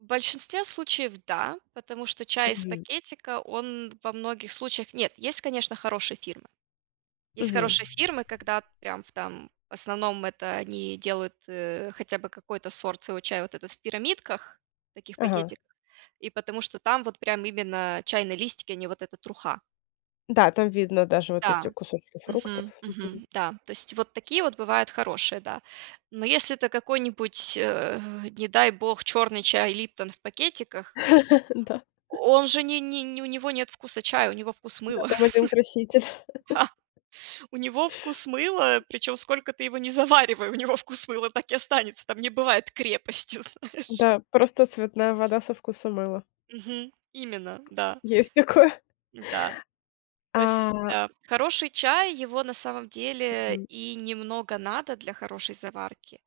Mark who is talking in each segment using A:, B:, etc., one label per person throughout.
A: В большинстве случаев да, потому что чай из
B: Мгм.
A: пакетика он во многих случаях Нет, есть конечно, хорошие фирмы. Есть
B: Мгм.
A: хорошие фирмы, когда прям в там в основном, это они делают, э, хотя бы какой-то сорт своего чая вот этот в пирамидках, таких
B: Ага.
A: пакетиках. И потому что там вот прям именно чайные листики, а не вот эта труха.
B: Да, там видно даже вот эти
A: Да,
B: кусочки
A: мгм,
B: фруктов. Мгм.
A: мгм, да. То есть вот такие вот бывают хорошие, да. Но если это какой-нибудь, э, не дай бог, черный чай "Липтон" в пакетиках,
B: Да.
A: он же не не нь у него нет вкуса чая, у него вкус
B: Да,
A: мыла.
B: там один краситель.
A: Ха! У него вкус мыла. Причем сколько ты его не заваривай, у него вкус мыла так и останется, там не бывает крепости знаешь.
B: Да, просто цветная вода со вкусом мыла.
A: Мгм. Именно, да.
B: Есть такое.
A: М-да. То есть,
B: А
A: а, хороший чай, его на самом деле
B: Мгм.
A: и немного надо для хорошей заварки.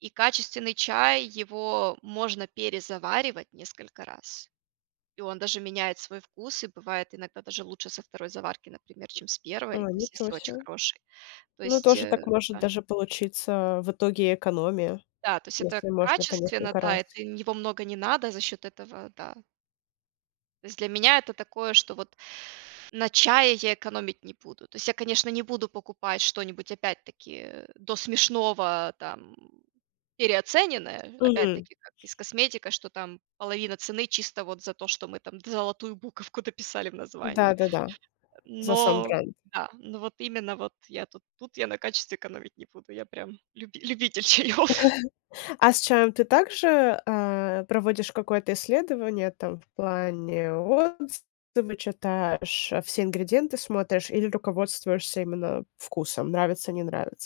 A: И качественный чай его можно перезаваривать несколько раз. И он даже меняет свой вкус, и бывает иногда даже лучше со 2 заварки, например, чем с 1, то
B: а,
A: есть
B: ничего
A: если очень
B: се.
A: хороший. То
B: Ну
A: есть,
B: тоже
A: э,
B: так может
A: да.
B: даже получиться, а, в итоге экономия,
A: Да, то есть это
B: если можно по
A: качественно,
B: несколько
A: да
B: раз.
A: это нь его много не надо за счет этого, да. То есть для меня это такое, что вот на чае я экономить не буду. То есть я, конечно, не буду покупать что-нибудь опять-таки до смешного там переоцененное.
B: Мгм.
A: Опять-таки как и с косметика, что там половина цены чисто вот за то, что мы там д золотую буковку дописали в названии.
B: Да-да-да, за сам
A: Но
B: бренд.
A: да, но вот именно вот я тут, тут я на качестве экономить не буду, я прям люби любитель чаёв.
B: А с чаем ты также, а, проводишь какое-то исследование там в плане отзывы читаешь, а, все ингредиенты смотришь или руководствуешься именно вкусом, нравится- не нравится?